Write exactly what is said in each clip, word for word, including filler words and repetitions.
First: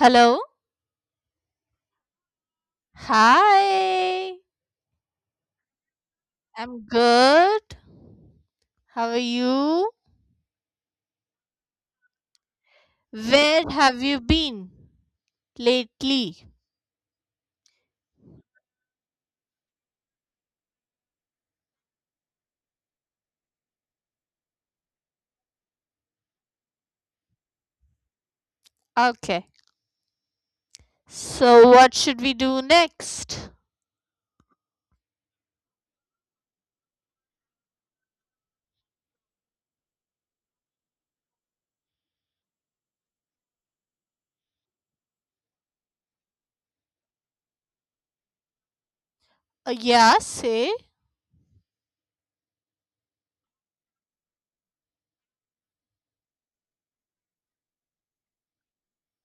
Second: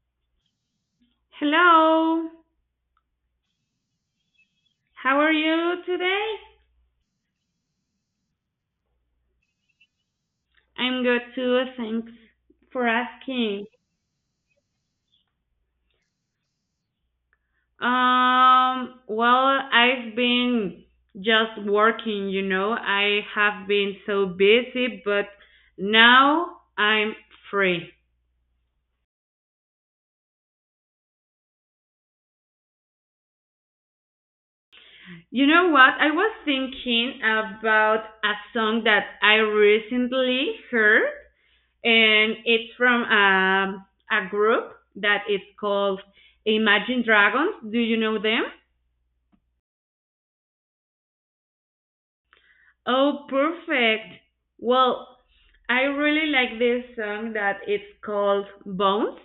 Hello. Hello, Hi. how are you today? I'm good. How are you? I'm good too, thanks for Where asking. have you been lately? Um, well, I've been just working, you know, I have been so busy, but now I'm free. Okay. So, what should we do next? You know what? I was thinking about a song that I recently heard, and it's from um, a group that is called Imagine Dragons. Do you know them? Uh, yeah, say. Oh, perfect. Well, I really like this song that it's called Bones.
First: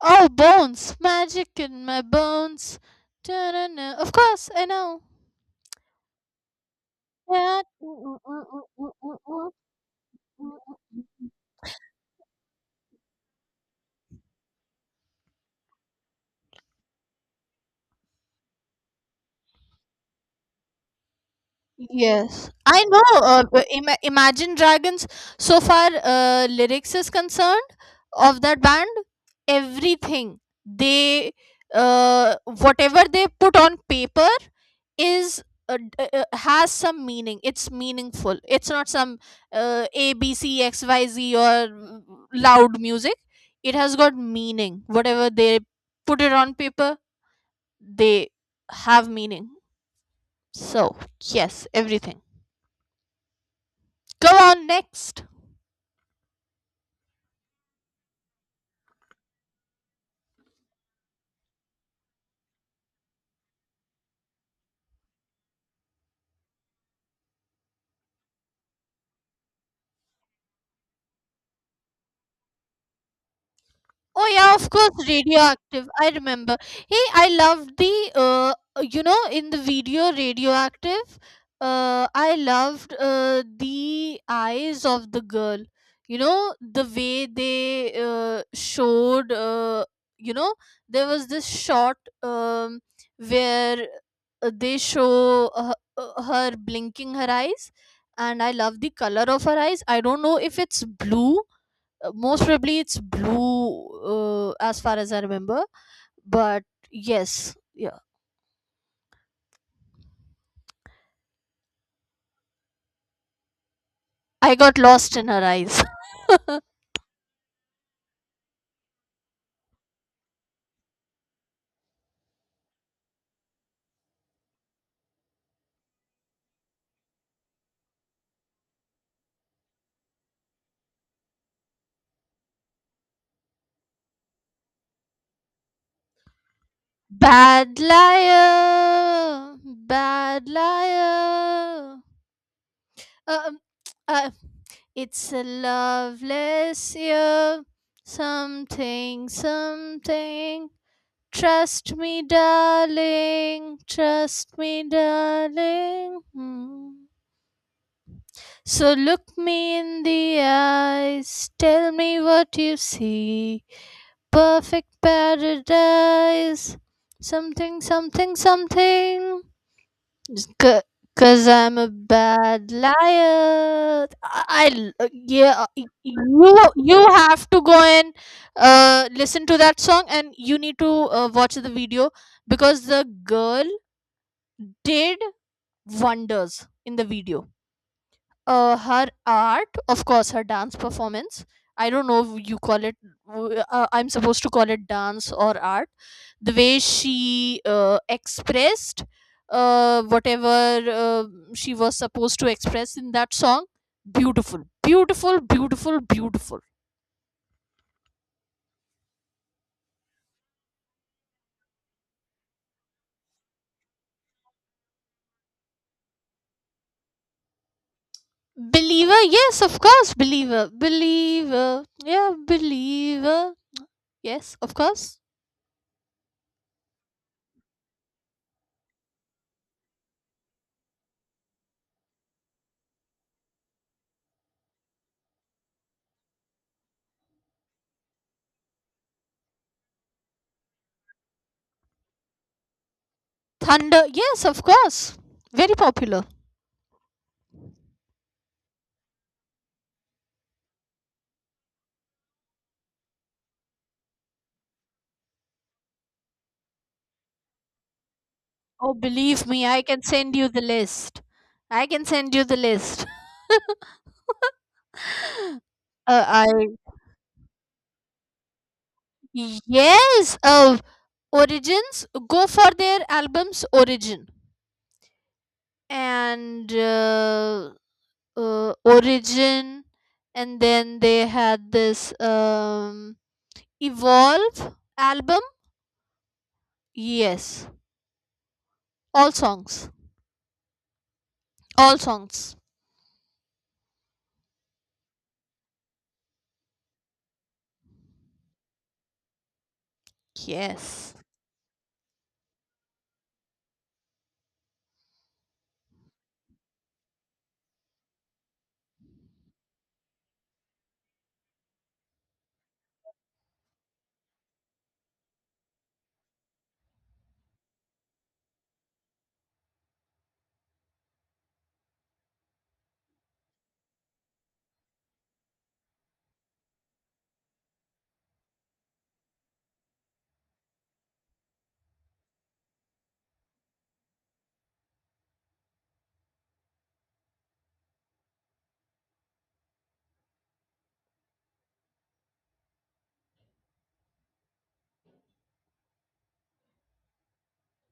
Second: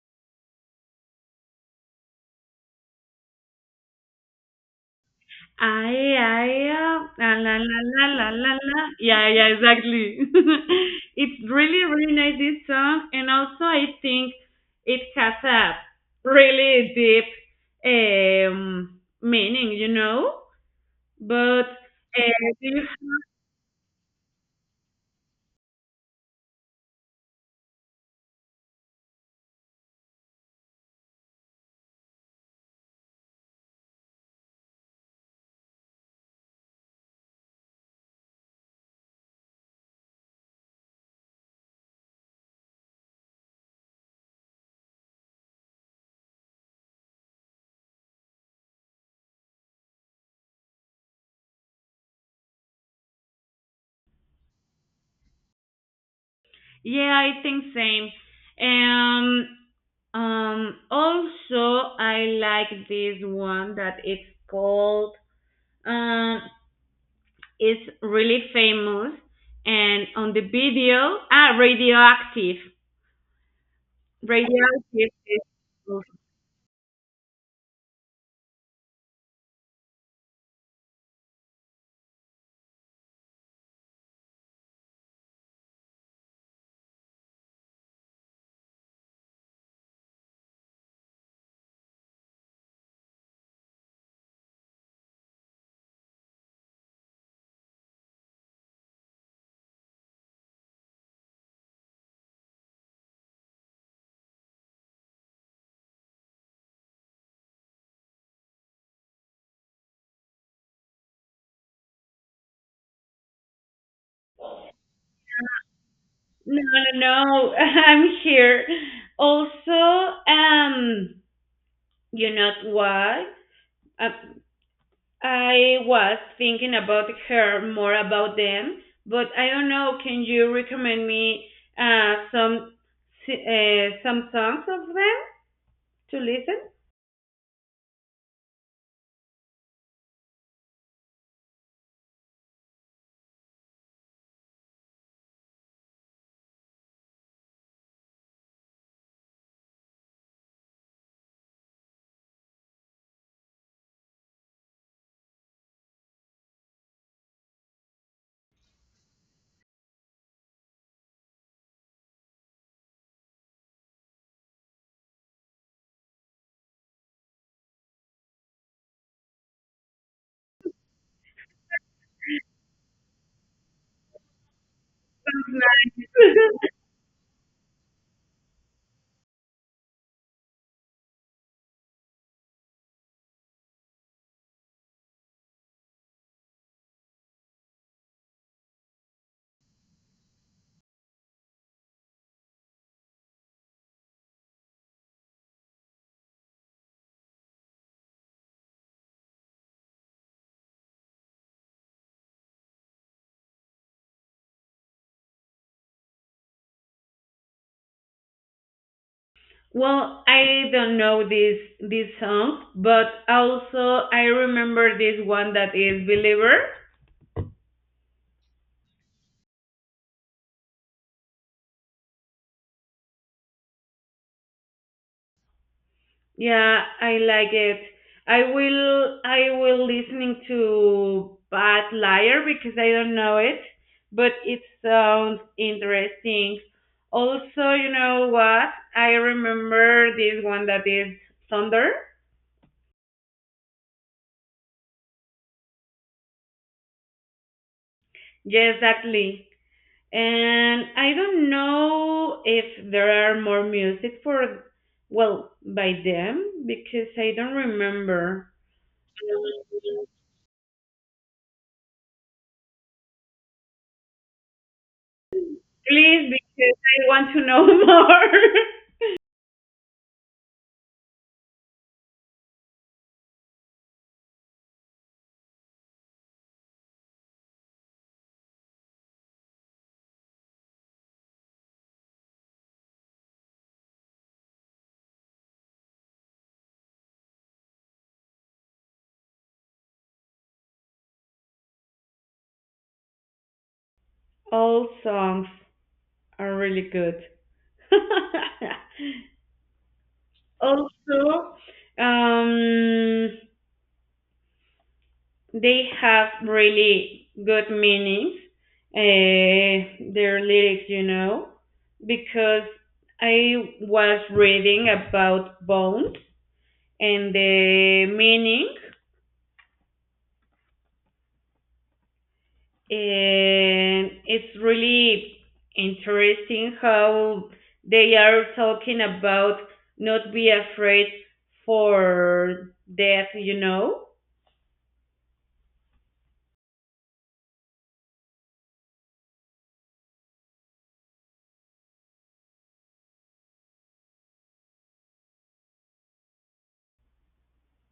Oh, bones. Magic in my bones. Da-na-na. Of course, I know. Ay, ay, ah, la, la, Yeah. la, la, la, la, la. Yeah, yeah, exactly. It's really, really nice, this song. And also, I think it has a really deep um, meaning, you know? But, uh, Yes, do I you- know. Uh, but ima Imagine Dragons, so far, uh, lyrics is concerned of that band, everything they, uh, whatever they put on paper is uh, d- uh, uh, has some meaning. It's meaningful. It's not some uh, A B C X Y Z or mm, loud music. It has got meaning. Whatever they put it on paper, they have meaning. So yes, everything. Go on next. yeah, I think same. Um, Um, also, I like this one that it's called, um, it's really famous and on the video, ah, radioactive. Oh yeah, of course, Radioactive is, radioactive. no, I remember. Hey, I loved the uh, you know, in the video radioactive. Uh, I loved uh, the eyes of the girl. You know the way they uh, showed. Uh, you know there was this shot, um, where uh, they show uh, uh, her blinking her eyes, and I love the color of her eyes. I don't know if it's blue. Uh, most probably it's blue, uh, as far as I remember, but yes yeah I got lost in her eyes. no, no, I'm here. Also, um, you know what? Uh, I was thinking about her more about them, but I don't know. Can you recommend me uh, some uh, some songs of them to listen? Bad liar, bad liar. um, uh, it's a loveless year, something something, trust me darling, trust me darling. Hmm. So look me in the eyes, tell me what you see. Perfect paradise. Something, something, something. Just cause I'm a bad liar. I, I- yeah, you you have to go and uh listen to that song, and you need to uh, watch the video because the girl did wonders in the video, uh, her art, of course, her dance performance. I don't know if you call it. Uh, I'm supposed to call it dance or art. The way she uh, expressed uh, whatever uh, she was supposed to express in that song, beautiful, beautiful, beautiful, beautiful. Well, I don't know this this song, but also I remember this one that is Believer. Believer, yes, of course, believer, believer, yeah, believer, yes, of course. Yeah, I like it. I will I will listening to Bad Liar because I don't know it, but it sounds interesting. Also, you know what? I remember this one that is Thunder. Thunder, yes, of course. Very popular. Yes, exactly. And I don't know if there are more music for well by them because I don't remember. Oh, believe me, I can send you the list. I can send you the list. uh, Please, I because I want to know more. Yes, uh, Origins, go for their album's Origin, and uh, uh, Origin, and then they had this. Um, Evolve album? Yes. All songs. All songs. All songs are really good. Yes. Also, um, they have really good meanings, uh, their lyrics, you know, because I was reading about bones and the meaning, and it's really interesting how they are talking about not be afraid for death, you know,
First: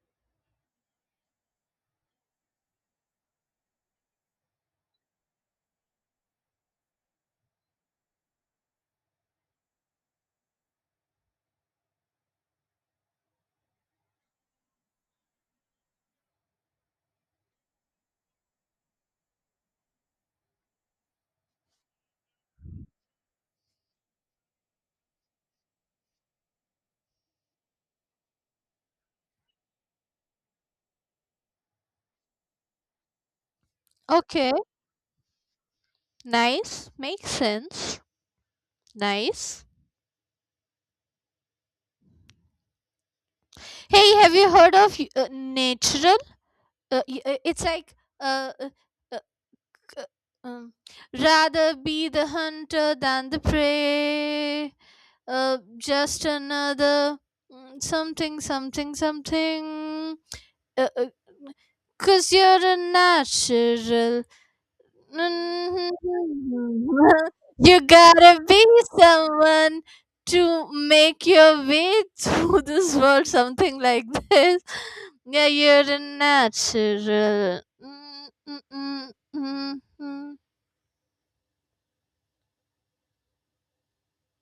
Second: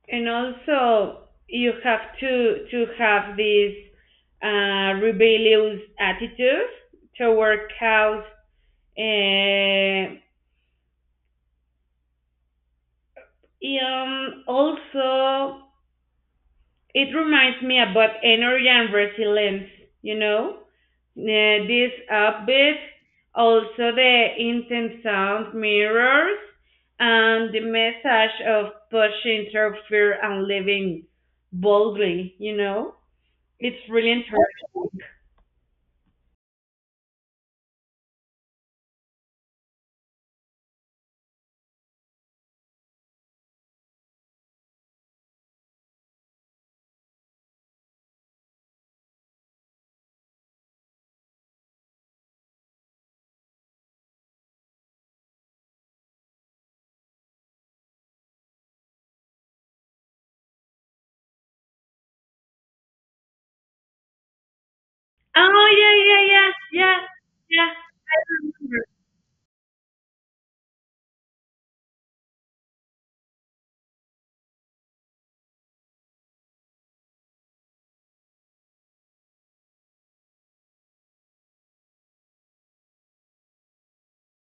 and also you have to to have this uh, rebellious attitude toward cows, and um, also it reminds me about energy and resilience, you know? Uh, this upbeat, also the intense sound mirrors, and the message of pushing through fear and living boldly, you know? It's really Okay. interesting. Nice. Makes sense. Nice. Hey, have you heard of uh, natural? Uh, y- uh, it's like, uh, uh, uh, um, rather be the hunter than the prey. Uh, just another, mm, something, something, something. Uh, uh, Cause you're a natural. Oh, yeah, yeah, yeah, yeah, You yeah, gotta be someone to make your way through this world, something like this. Yeah, you're a natural. Mm, mm, mm, mm, mm.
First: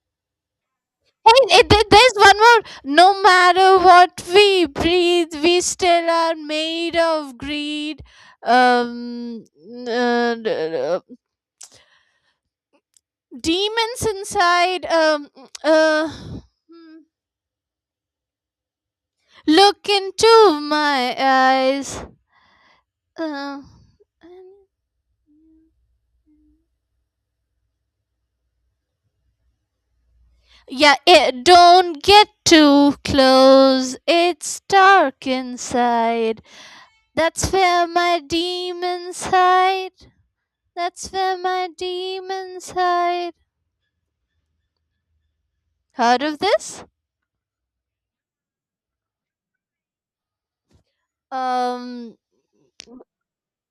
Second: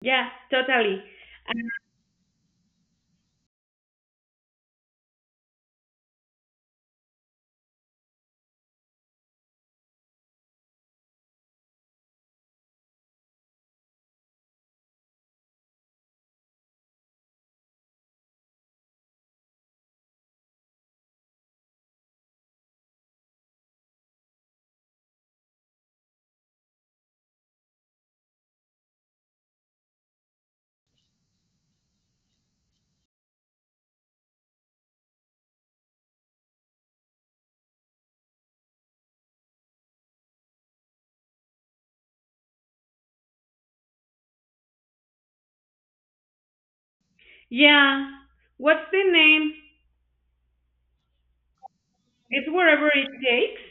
yeah, totally. Hey, it, there- there's one more. No matter what we breathe, we still are made of greed. Um, uh, d- d- uh, Demons inside. Um, uh. hmm. Look into my eyes. Uh, yeah, it, don't get too close. It's dark inside. That's where my demons hide. That's where my demons hide. Heard of this? Yeah. What's the name? Um, It's wherever it takes.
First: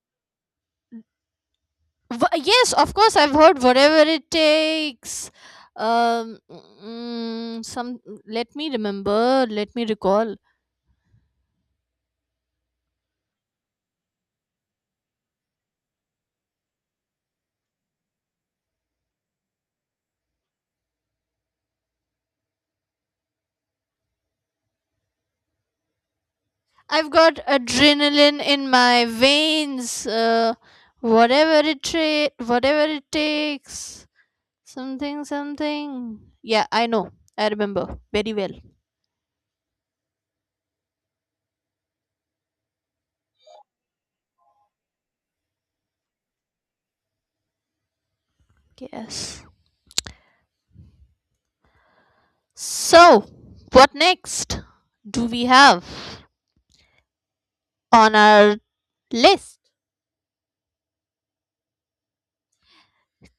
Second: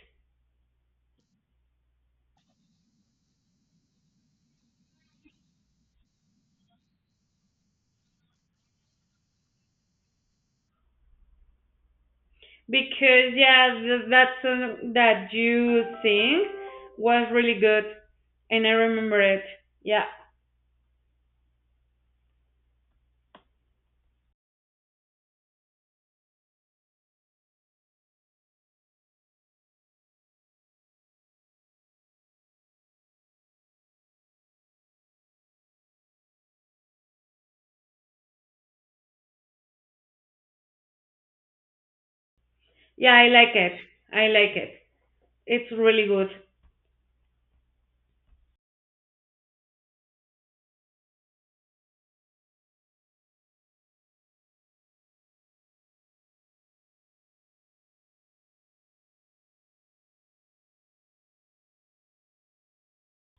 Wh- yes, of course, I've heard whatever it takes. Um, mm, some. Let me remember. Let me recall. because yeah, th- that song that you sing was really good, and I remember it. Yeah, I've got adrenaline in my veins. Uh, whatever it tra- whatever it takes. Something, something. Yeah, I know. I remember very well. yeah, I like it. I like it. It's really good. Yes. So, what next do we have on our list,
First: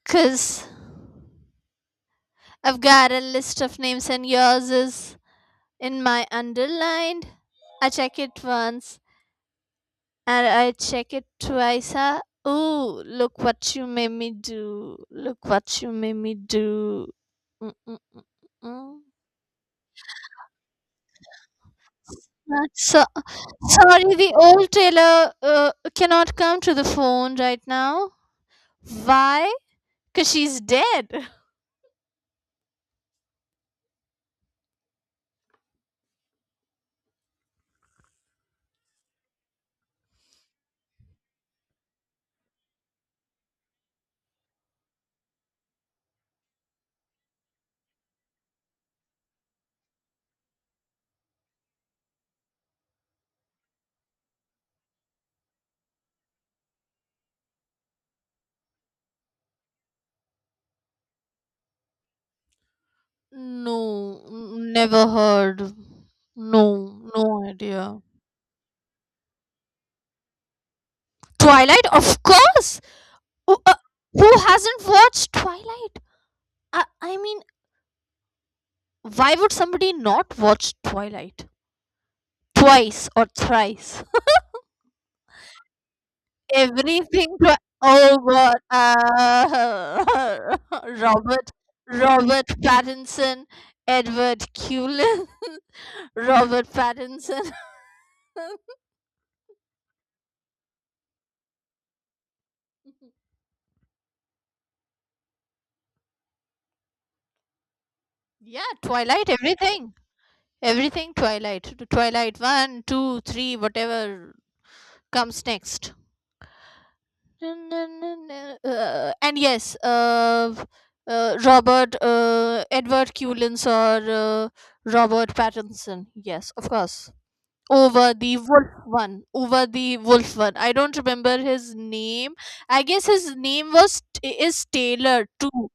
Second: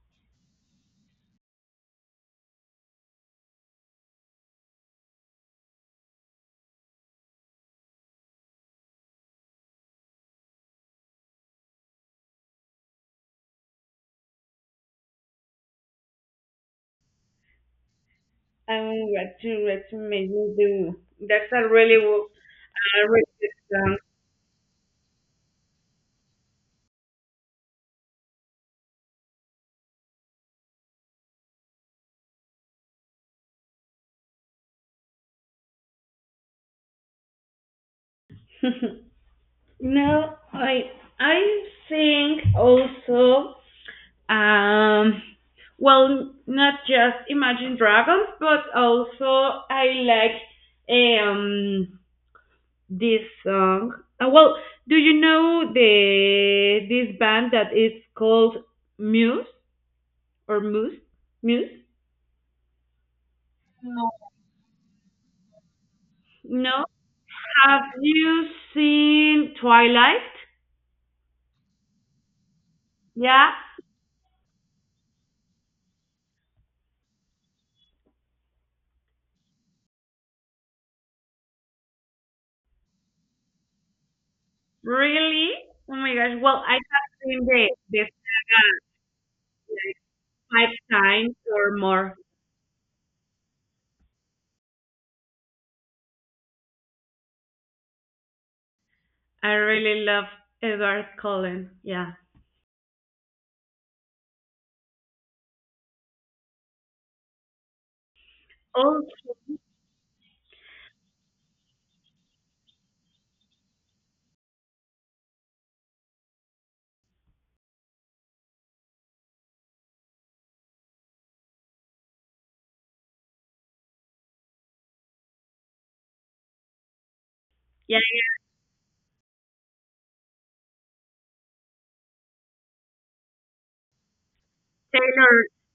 because I've got a list of names and yours is in my underlined. I check it once and I check it twice. Huh? Ooh, look what you made me do. Look what you made me do. Mm, mm, mm, I'm mm. what you what you made me do. That's a really wo- So A really sorry, the old tailor uh, cannot come to the phone right now. Why? Because she's dead. good song. no, I I sing also. Um, well, not just Imagine Dragons, but also I like um this song. Uh, well, do you know the this band that is called Muse or Moose? Muse? No. No, never heard. No. No, no Have idea. you seen Twilight? Twilight, of course. Yeah. Who, uh, who hasn't watched Twilight? I, I mean, why would somebody not watch Twilight twice or thrice? Really? Oh my gosh. Well, I have Everything. seen Twi- the the Oh God, uh, five times Robert, or more. Robert Pattinson, Edward Cullen, Robert Pattinson. I really love Edward Cullen. Yeah. Yeah, Oh, Twilight. Everything, everything. Twilight. Twilight one, two, three, whatever comes next. Uh, and yes, uh, uh, Robert, uh, Edward Cullen or uh, Robert Pattinson. Yes, of course. yeah. Over the wolf one, over the wolf one, I don't remember his name. I guess his name was is Taylor Taylor too,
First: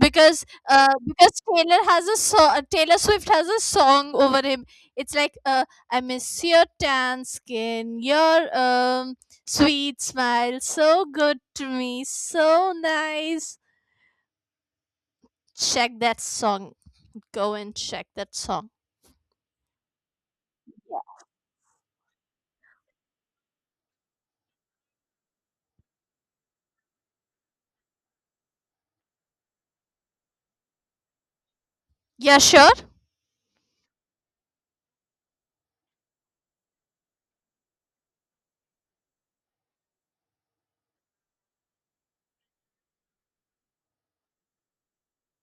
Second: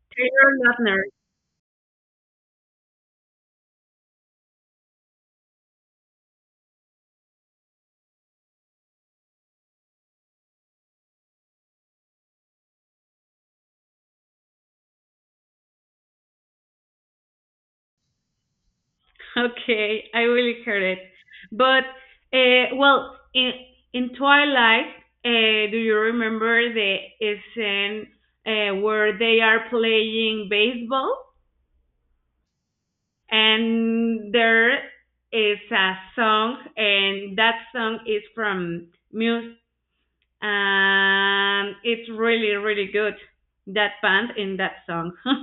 because Taylor uh Lautner. because taylor has a so- Taylor Swift has a song over him. It's like, uh I miss your tan skin, your um sweet smile, so good to me, so nice. Check that song, go and check that song. Okay, I really heard it. But uh, well, in in Twilight, uh, do you remember the scene uh, where they are playing baseball Yeah, sure. and there is a song, and that song is from Muse, and it's really really good that band in that song.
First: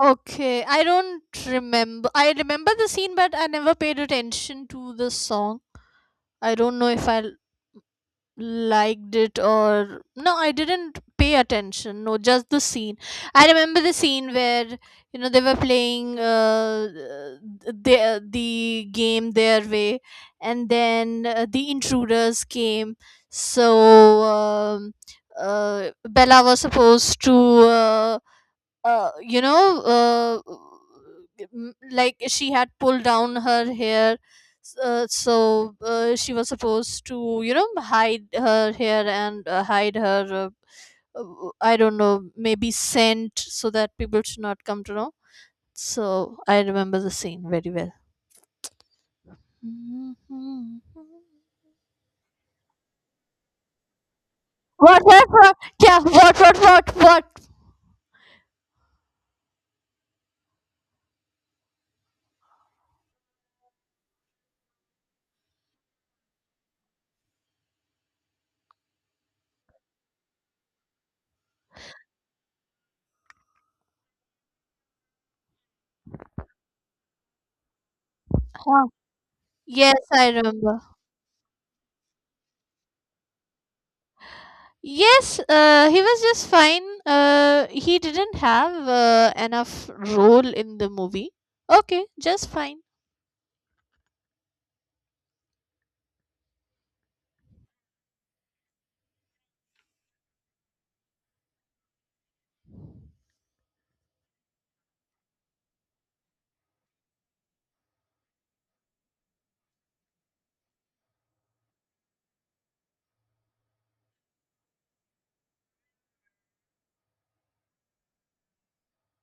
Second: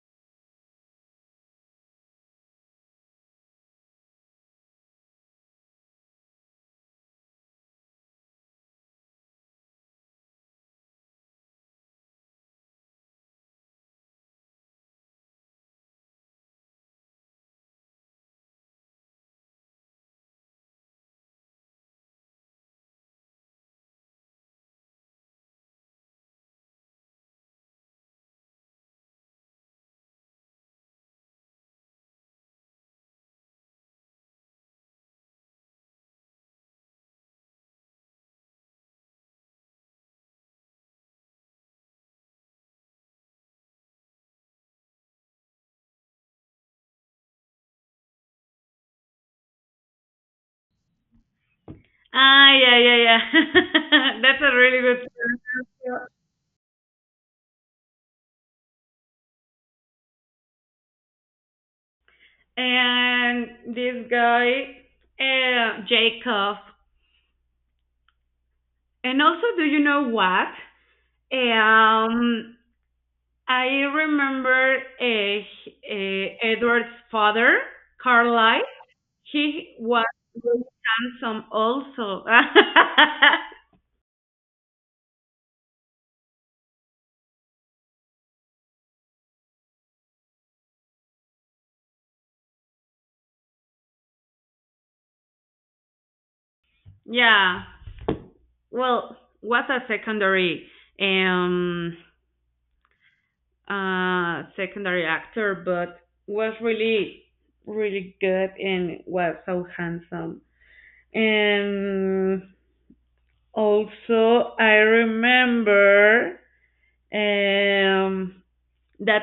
Okay, I don't remember. I remember the scene, but I never paid attention to the song. I don't know if I l- liked it or no. I didn't pay attention. No, just the scene. I remember the scene where, you know, they were playing uh, the the game their way, and then uh, the intruders came. So um, uh, Bella was supposed to. Uh, uh, you know, uh, m- like she had pulled down her hair, s- uh, so uh, she was supposed to, you know, hide her hair and uh, hide her, uh, uh, I don't know, maybe scent, so that people should not come to know. So I remember the scene very well. Mhm. ah yeah yeah yeah. That's a really What, good what, what? Yeah, song. what, what, what, what? and this guy uh, Jacob. And also, do you know what? Um, I remember uh, uh, Edward's father, Carlyle. Huh. He Yes, was I really remember. handsome, also. Yes, uh, he was just fine. Uh, he didn't have uh, enough role in the movie. Okay, just fine. Yeah. Well, was a secondary um uh secondary actor, but was really really good and was so handsome. And also, I remember um, that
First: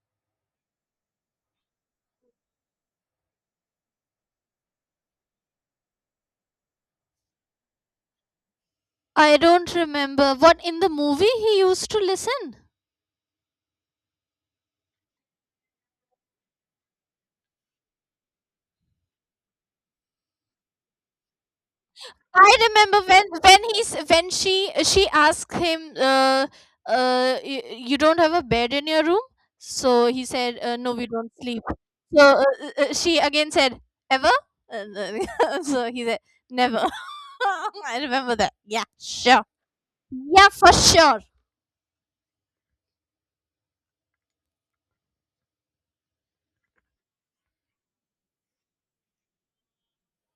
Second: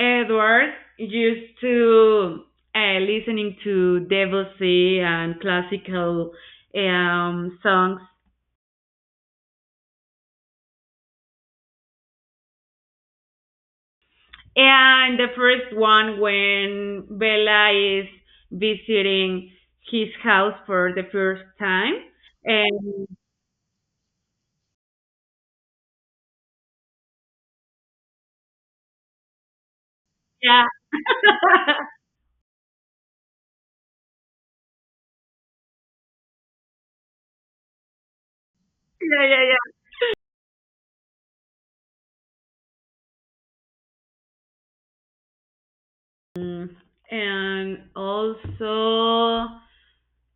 Edward used to uh, listening to Debussy and classical um, songs. I don't remember what in the movie he used to listen. And the first one when Bella is visiting his house for the first time. I remember And when when he's when she she asked him, uh, uh, y- you don't have a bed in your room, so he said, yeah, uh, no, we don't sleep. So uh, uh, uh, she again said, ever? Uh, uh, so he said, never. I remember that. Yeah, sure. yeah, yeah, Yeah, for sure. yeah. Mm, And also,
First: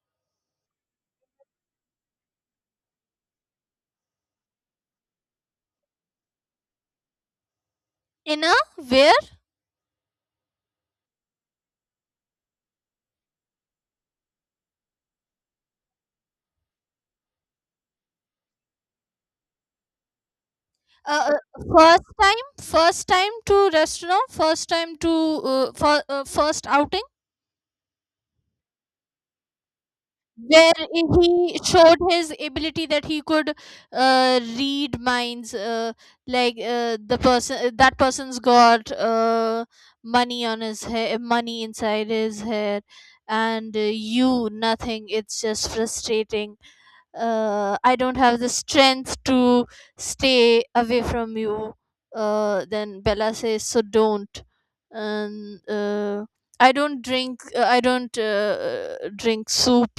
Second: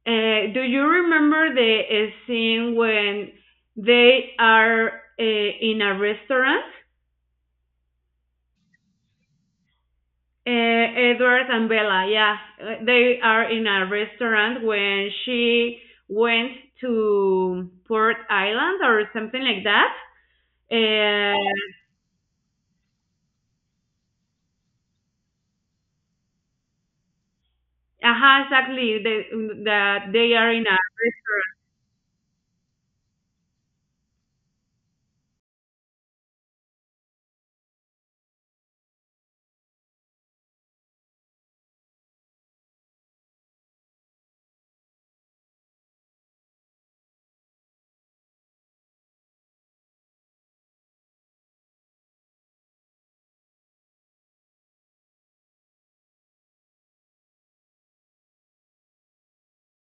Uh, do you remember the uh, scene when they are uh, in a restaurant? In a where? Uh, Edward and Bella, yeah. Uh, they are in a restaurant when she went to Port Island or something like that. uh, uh, Uh, First time, first time to restaurant, first time to uh, for, uh, first outing, uh exactly. They, that they are in where a he showed his ability that he could uh, read minds, uh, like, uh, the person, uh, that person's got uh, money on his hair, money inside his hair, and uh, you nothing. It's just frustrating. uh, I don't have the strength to stay away from you. Uh, then Bella says, so don't. And uh, I don't drink, uh, I don't uh, drink soup.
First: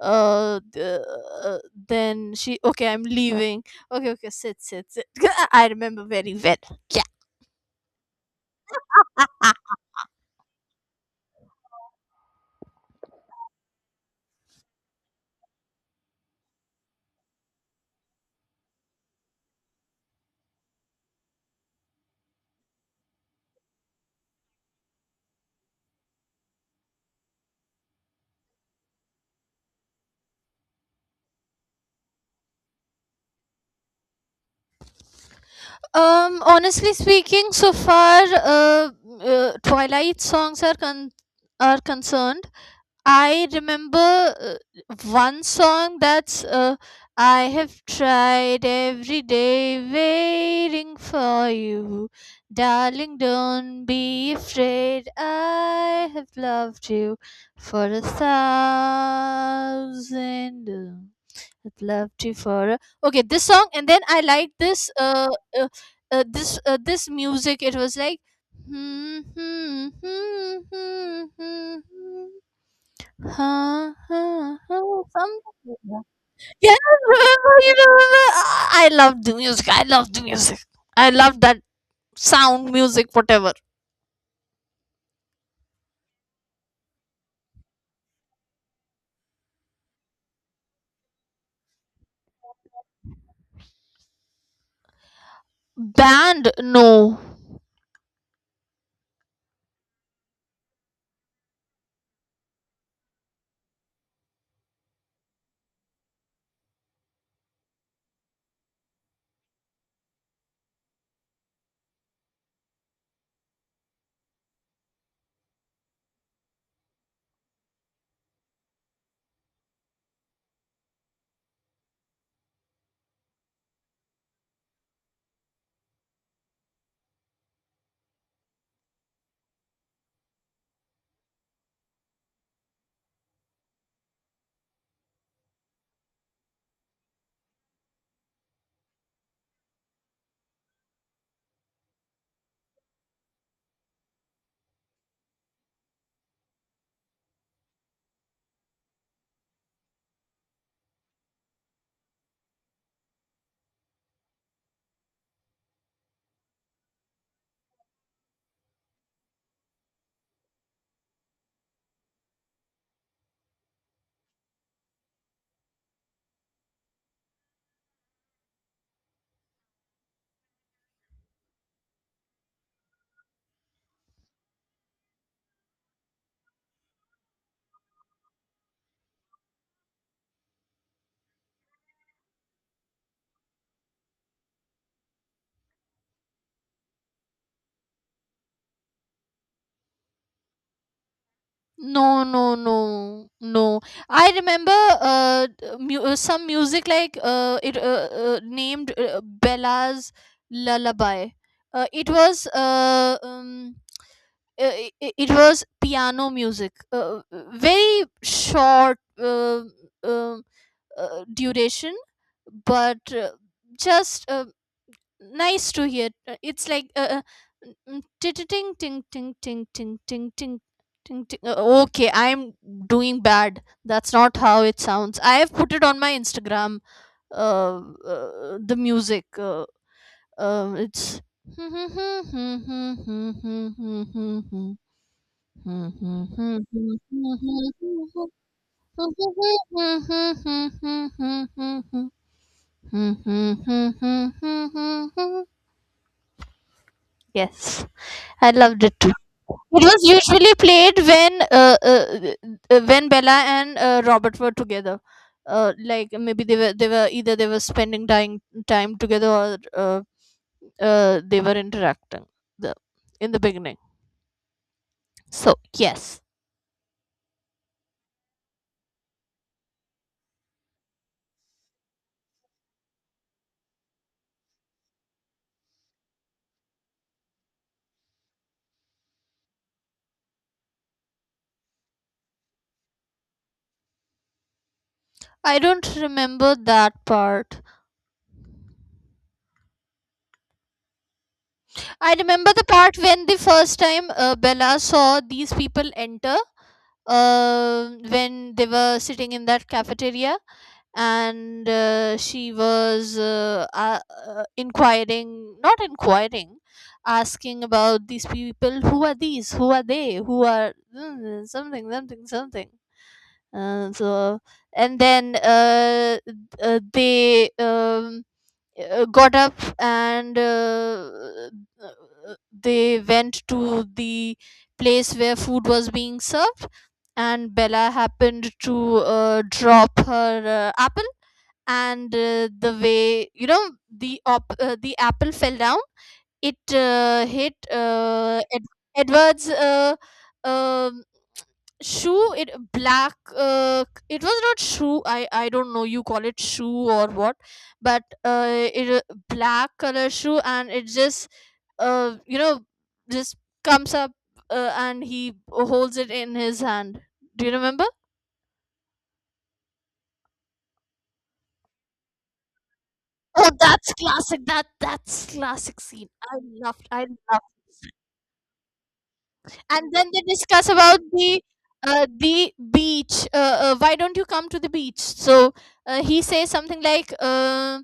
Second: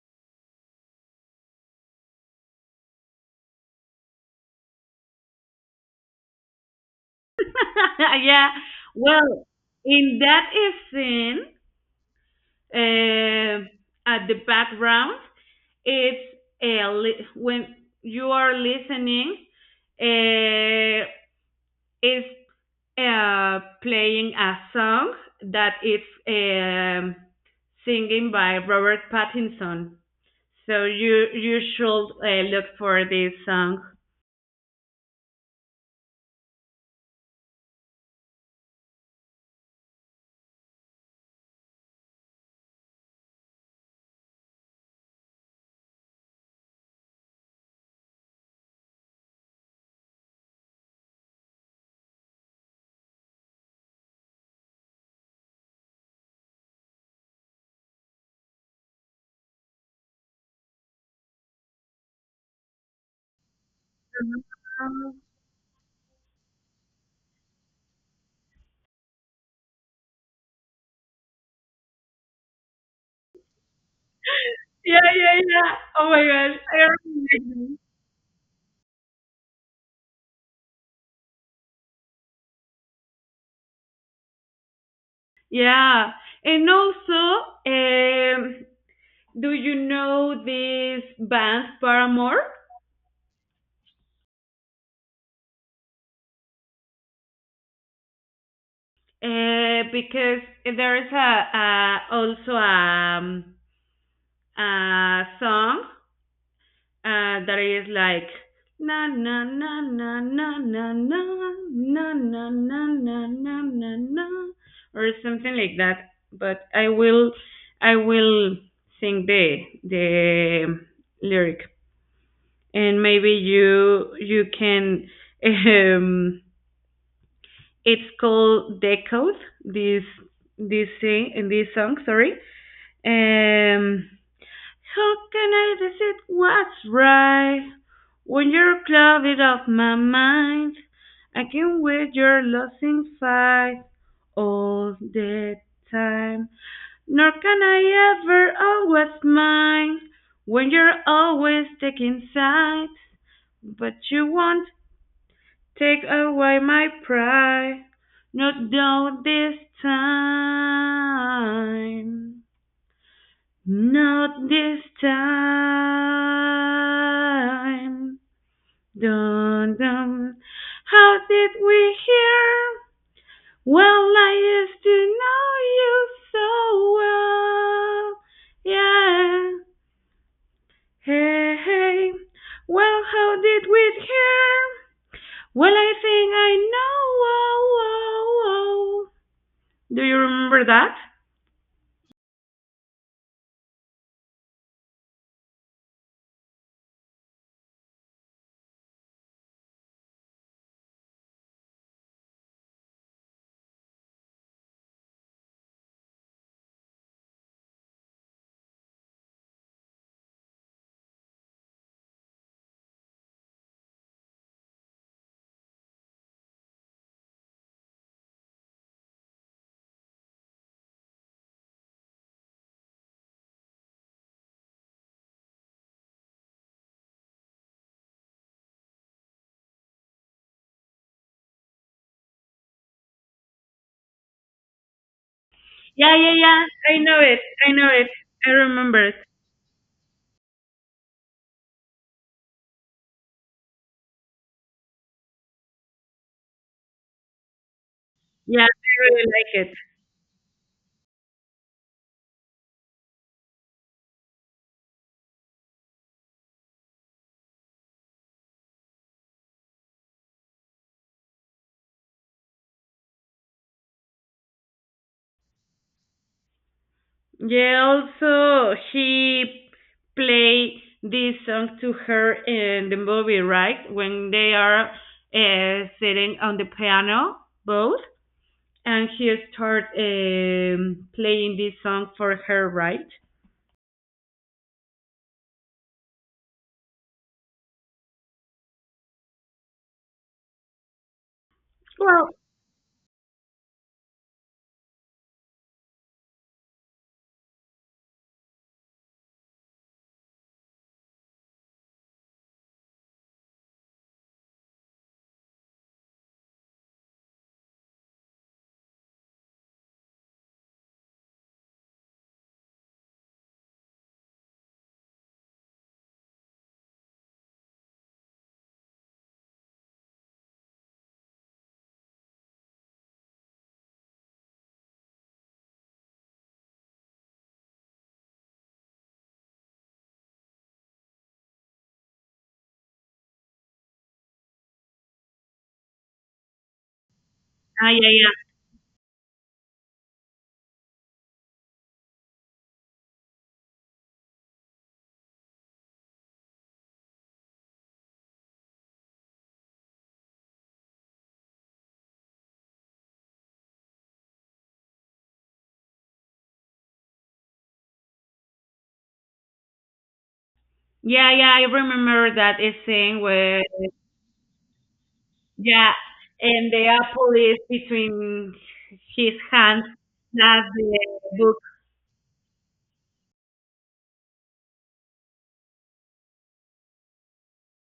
uh, the- uh, then she, okay, I'm leaving. Okay, okay, sit, sit, sit. I remember very well. Yeah. yeah. Well, in that scene, uh, at the background, it's a when you are listening, uh, is uh, playing a song that is um, singing by Robert Pattinson. So you you should uh, look for this song. Um, honestly speaking, so far, uh, uh, Twilight songs are con- are concerned. I remember uh, one song that's, uh, I have tried every day waiting for you, darling. Don't be afraid. I have loved you for a thousand. I'd love to for, uh, okay, this song, and then I like this, uh, uh, uh this uh, this music. It was like, hmm hmm hmm hmm hmm hmm, ha, ha, ha, Yeah, yeah, yeah. something like that. Oh my god, I Yeah, remember? You remember. remember? Ah, I love the music, I love the music, I love that sound music, whatever. Yeah, and also, um, do you know this band Paramore? Band? No. Uh, because there is a, a also a, um, a song uh, that is like na na na na na na na na na na na na na na or something like that. But I will I will sing the the lyric and maybe you you can um it's called Decode this this sing in this song, sorry. Um, how can I decide what's right when you're clouded off my mind? I can wait your losing fight all the time. Nor can I ever always mine when you're always taking sides. But you won't take away my pride, not now this time. Not this time. Dun dun. How did we hear? Well, I used to know you so well. Yeah. Hey, hey. Well, how did we hear? Well, I think I know. Oh, oh, oh. Do you remember that? No, no, no, no. I remember uh, d- mu- uh, some music like, uh, it uh, uh, named, uh, Bella's Lullaby. Uh, it was, uh, um, uh, it, it was piano music, uh, uh, very short uh, um uh, duration, but uh, just uh, nice to hear. Uh, It's like, uh, uh, mm, ting ting ting ting ting ting ting ting, ting, ting. Uh, Okay, I'm doing bad. That's not how it sounds. I have put it on my Instagram. Uh, uh, the music. Uh, uh, it's. Yeah, yeah, yeah. I know it. I know it. I remember it. Yes, I Yeah, loved I it. really like it. It was usually played when, uh, uh, uh, when Bella and uh, Robert were together. Uh, like, maybe they were they were either they were spending time time together, or uh, uh, they were interacting the in the beginning. So yes. Yeah, also he play this song to her in the movie, right? When they are uh, sitting on the piano, both, and he start um, playing this song for her, right? I don't remember that part. I Well, remember the part when the first time, uh, Bella saw these people enter, uh, when they were sitting in that cafeteria, and uh, she was uh, uh, uh, inquiring, not inquiring, asking about these people, who are these, who are they, who are, mm, something, something, something. Uh, so, and then uh, th- uh, they, um, uh, got up, and uh, they went to the place where food was being served, and Bella happened to uh, drop her uh, apple, and uh, the way, you know, the op- uh, the apple fell down. It uh, hit ah, yeah, yeah, uh, Ed- Edward's uh, um shoe, it black, uh, it was not shoe, i i don't know you call it shoe or what, but uh it a black color shoe, and it just, uh you know, just comes up, uh, and he holds it in his hand. Do you remember? yeah, yeah. I remember that scene Oh, where that's classic, that that's classic yeah, scene, I and the loved, I. apple is between his hands. And then they discuss That's about the, the uh, the beach. Uh, uh, why don't you come to the beach? So uh, he says something like, uh,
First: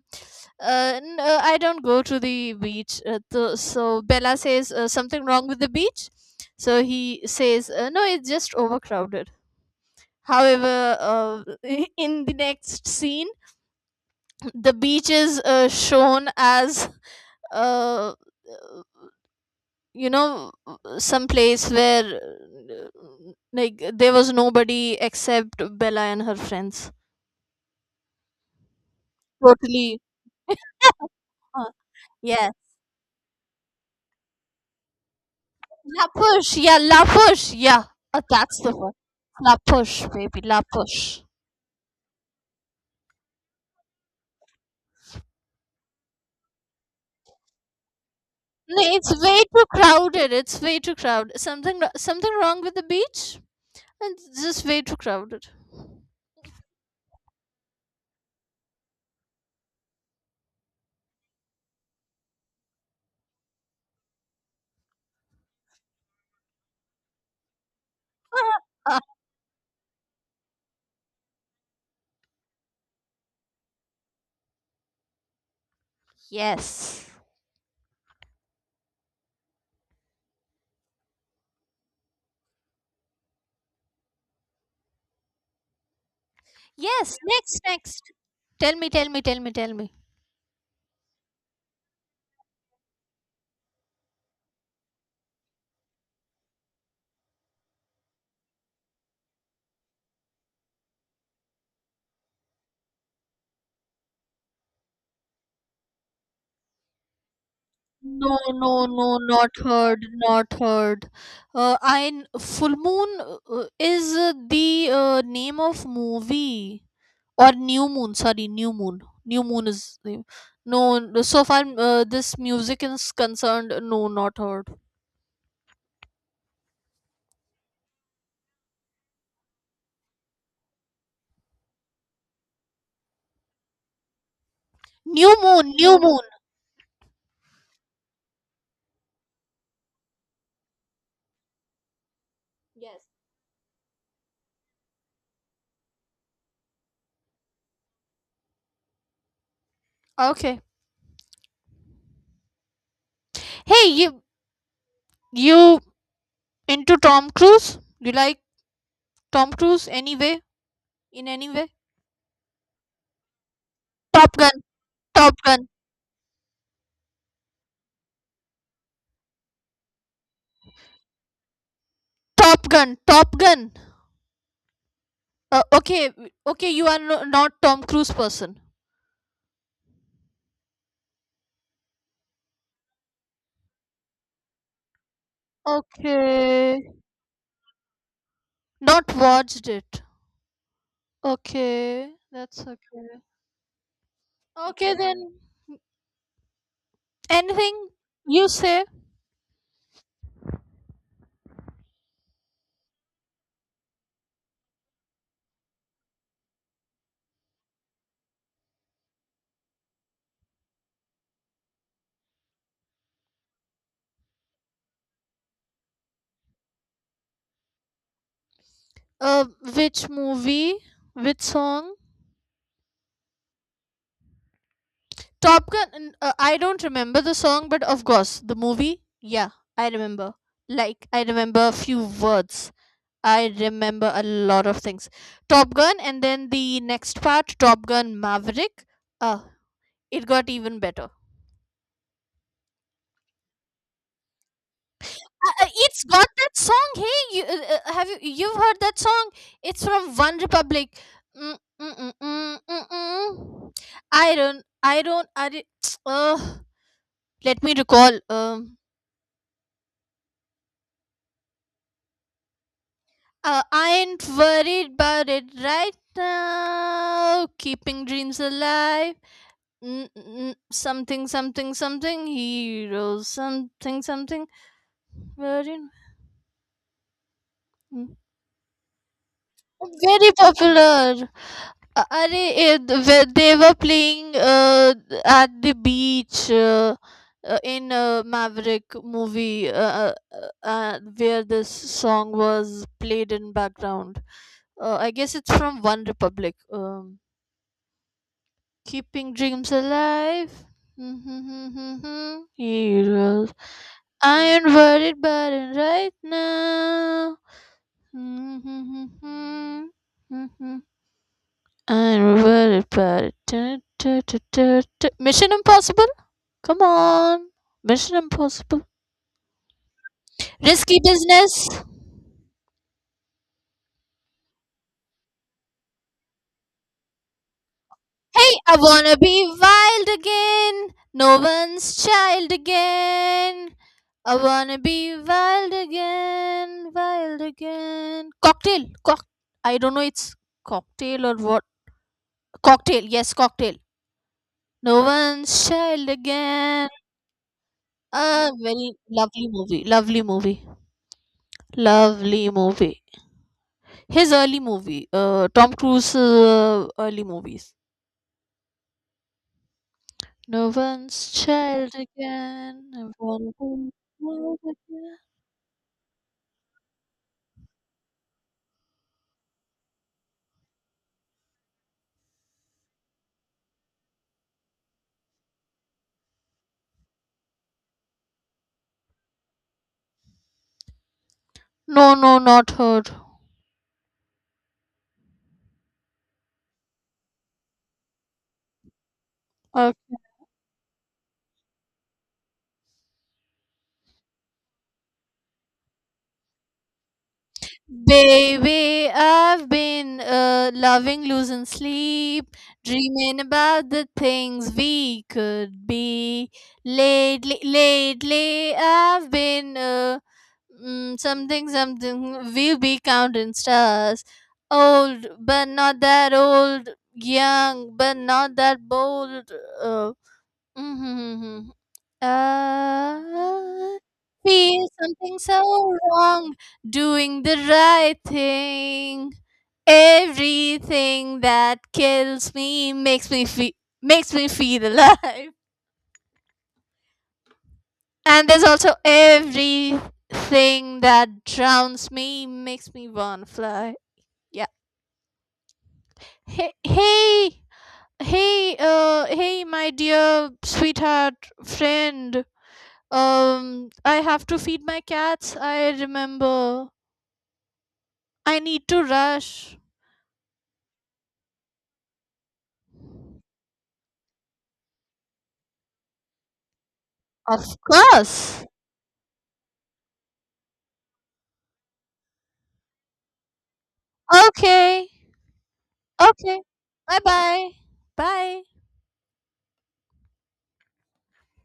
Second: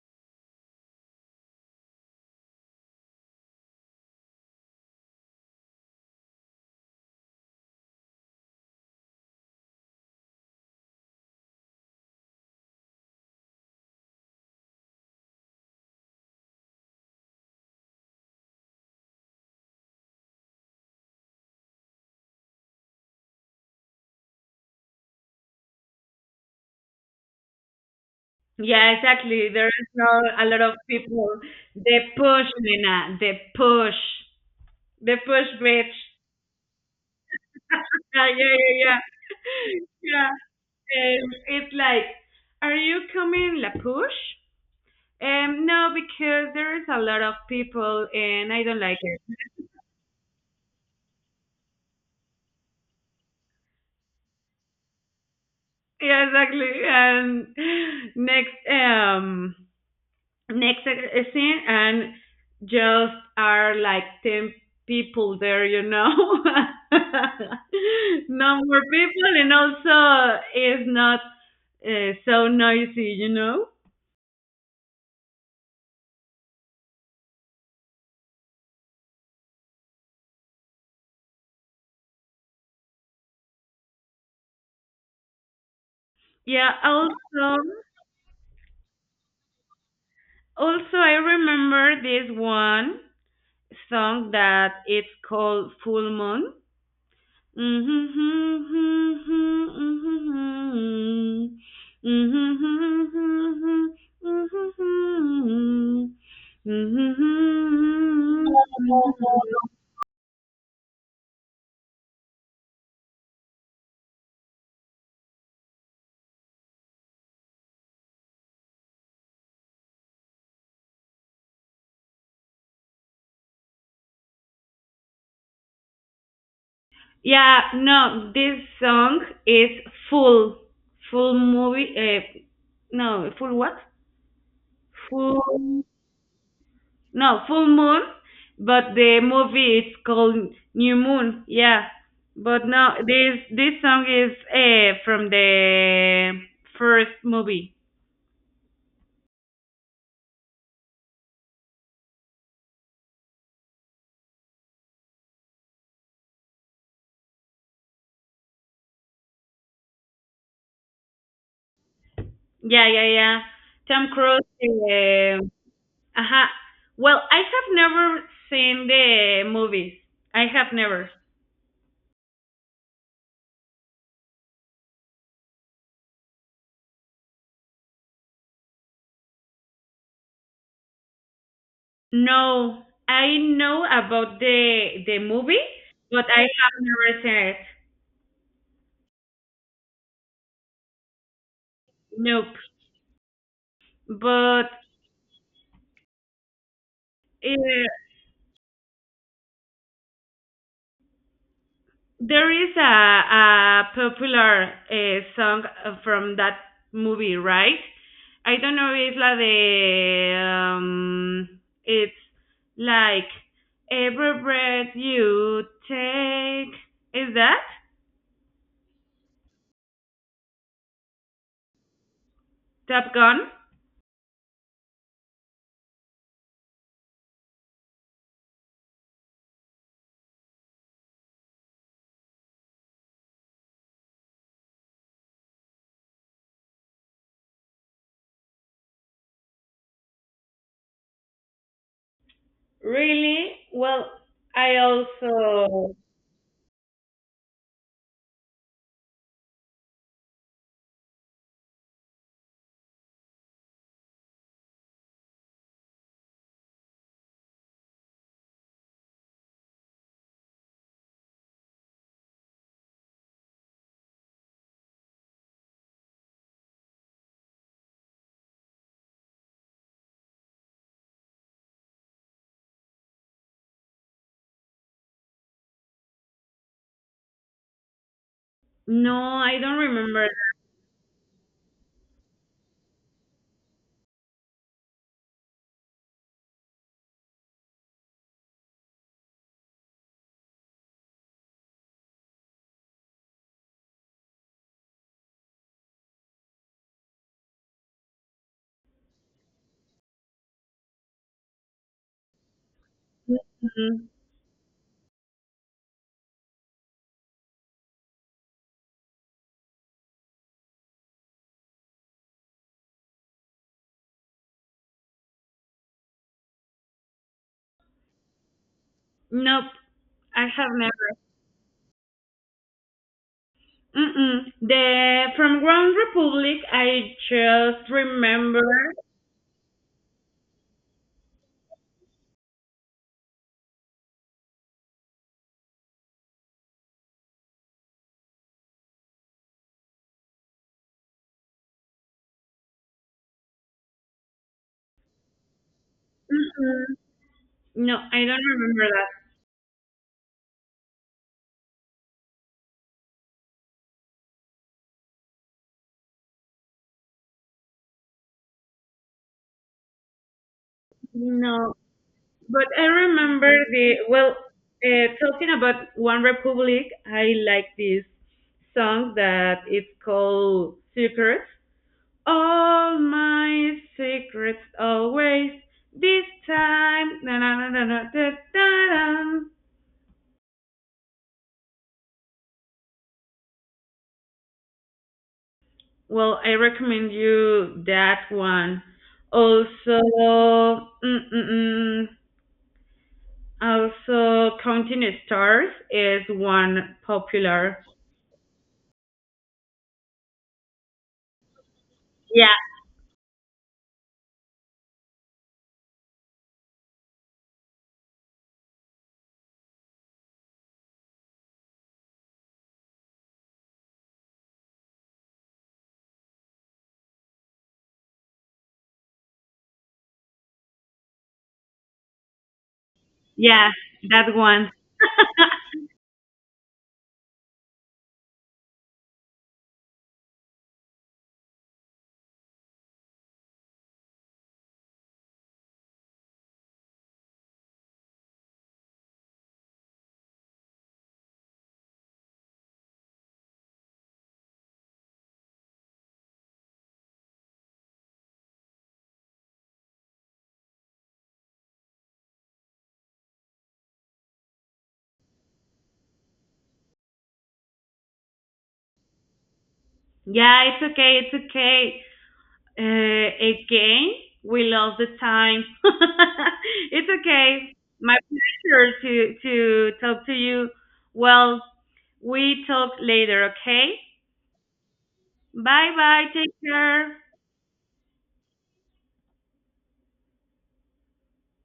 uh, n- uh, I don't go to the beach. Uh, th- so Bella says, uh, something wrong with the beach? So he says, uh, no, it's just overcrowded. However, uh, in the next scene, the beach is uh, shown as, uh, you know, some place where, uh, like there was nobody except Bella and her friends. yeah, exactly. There is Totally. not a lot of people. uh, The yeah, push, Nena. The push. The push, bitch. la push, yeah, la push, yeah, uh, Yeah, yeah, that's the one. yeah, yeah. La push Yeah. baby, la push. And it's like, are you coming la push? Um, no, because there is a lot of people and I don't No, like it's it. way too crowded, it's way too crowded, something wr- something wrong with the beach. It's just way too crowded. Yeah, exactly. And next, um, next e-, e-, scene and just are like ten people there, you know. No more Ah, people and also it's not uh, so noisy, you know. yes. Yeah, Yes, next, also next, tell me, tell me, tell me, tell me. also I remember this one song that it's called Full Moon. Mm-hmm. No, no, no, not heard, not heard. Uh, I n- Full Moon uh, is uh, the uh, name of movie, or New Moon. Sorry, New Moon. New Moon is the no. n- So far, uh, this music is concerned. No, not heard. Yeah, no, this song is full, full movie. Uh, no, full what? New Moon, Full. New Moon. No, full moon, but the movie it's called New Moon. Yeah. But no, this this song is uh, from the first movie. Okay. Hey, you you into Tom Cruise? You like Tom Cruise anyway? In any way? Yeah, yeah, yeah. Tom Top Cruise. Gun, Top Uh, Gun, uh Well, I have never seen the movies. I have never. Top Gun, Top Gun. Uh, okay, okay, you are, no, not Tom Cruise person. No, I know about the the movie, but I have Okay. never seen it. Not watched it. Okay. Nope. That's okay. But Okay, then anything uh, you say? there is a, a popular eh, song from that movie, right? I don't know, es la de. Um, it's like every breath you take. Is that Uh, which movie? Which song? Top Gun? Top Gun. n- Uh, I don't remember the song, but of course the movie. Yeah, I remember. Like I remember a few words. I remember a lot of things. Top Gun, and then the next part, Top Gun Maverick. Uh, it got even better. Really? Well, I uh, uh, also. It's got that song, hey you. Uh, uh, uh, have you you've heard that song? It's from One Republic. Mm, mm, mm, mm, mm, mm. i don't i don't I don't, uh, let me recall. um uh, I ain't worried about it right now, keeping dreams alive. Mm, mm, something something something, heroes, something something. Very, mm, No, I don't remember. very popular. Uh, Arey, eh, th- where they were playing, uh, at the beach, uh, uh, in uh, Maverick movie, uh, uh, uh, where this song was played in background. Uh, I guess it's from One Republic. Um, Keeping dreams alive. Heroes. Mm-mm. I ain't worried about it right now. I will repair. Tu- tu- tu- tu- tu- Mission Impossible? Come on. Mission Impossible. Nope, I have Risky never. business. Mm-mm. The from Ground Republic, I just Hey, remember. I wanna be wild again. No one's child again. I wanna be wild again. Wild again. Cocktail. Cock. I don't know. It's cocktail or what? Cocktail. Yes, cocktail. No one's child Mm-mm. again. No, I don't A remember very that. lovely movie. Lovely movie. Lovely movie. His early movie, uh, Tom Cruise uh, early movies. No one's No, child but I again. I remember wanna be the well. wild Uh, again. Talking about One Republic, I like this song that it's called Secrets. All my secrets, always this time. Na na na na na da da da. No, no, not her. Well, I recommend you that one. Also, mm-mm-mm. Also, counting stars is one popular. Baby, I've been uh, loving losing Yeah, sleep, dreaming about the things we could be. Lately, lately, I've been, uh, mm, something, something. We'll be counting stars. Old, but not that old. Young, but not that bold. Uh, yeah, I that one. feel something so wrong doing the right thing. Everything that kills me makes me feel makes me feel alive. And there's also everything that drowns me makes me wanna fly. Yeah. Hey, hey, hey, uh, hey, my dear sweetheart friend. Um, I have to feed my cats. I remember. I need to rush. Yeah, it's okay, it's okay. Uh, again, we lost the time. It's Of okay. My course. pleasure to to talk to you. Well, we talk later, okay? Okay. Bye bye. Take Okay. care. Bye bye. Bye.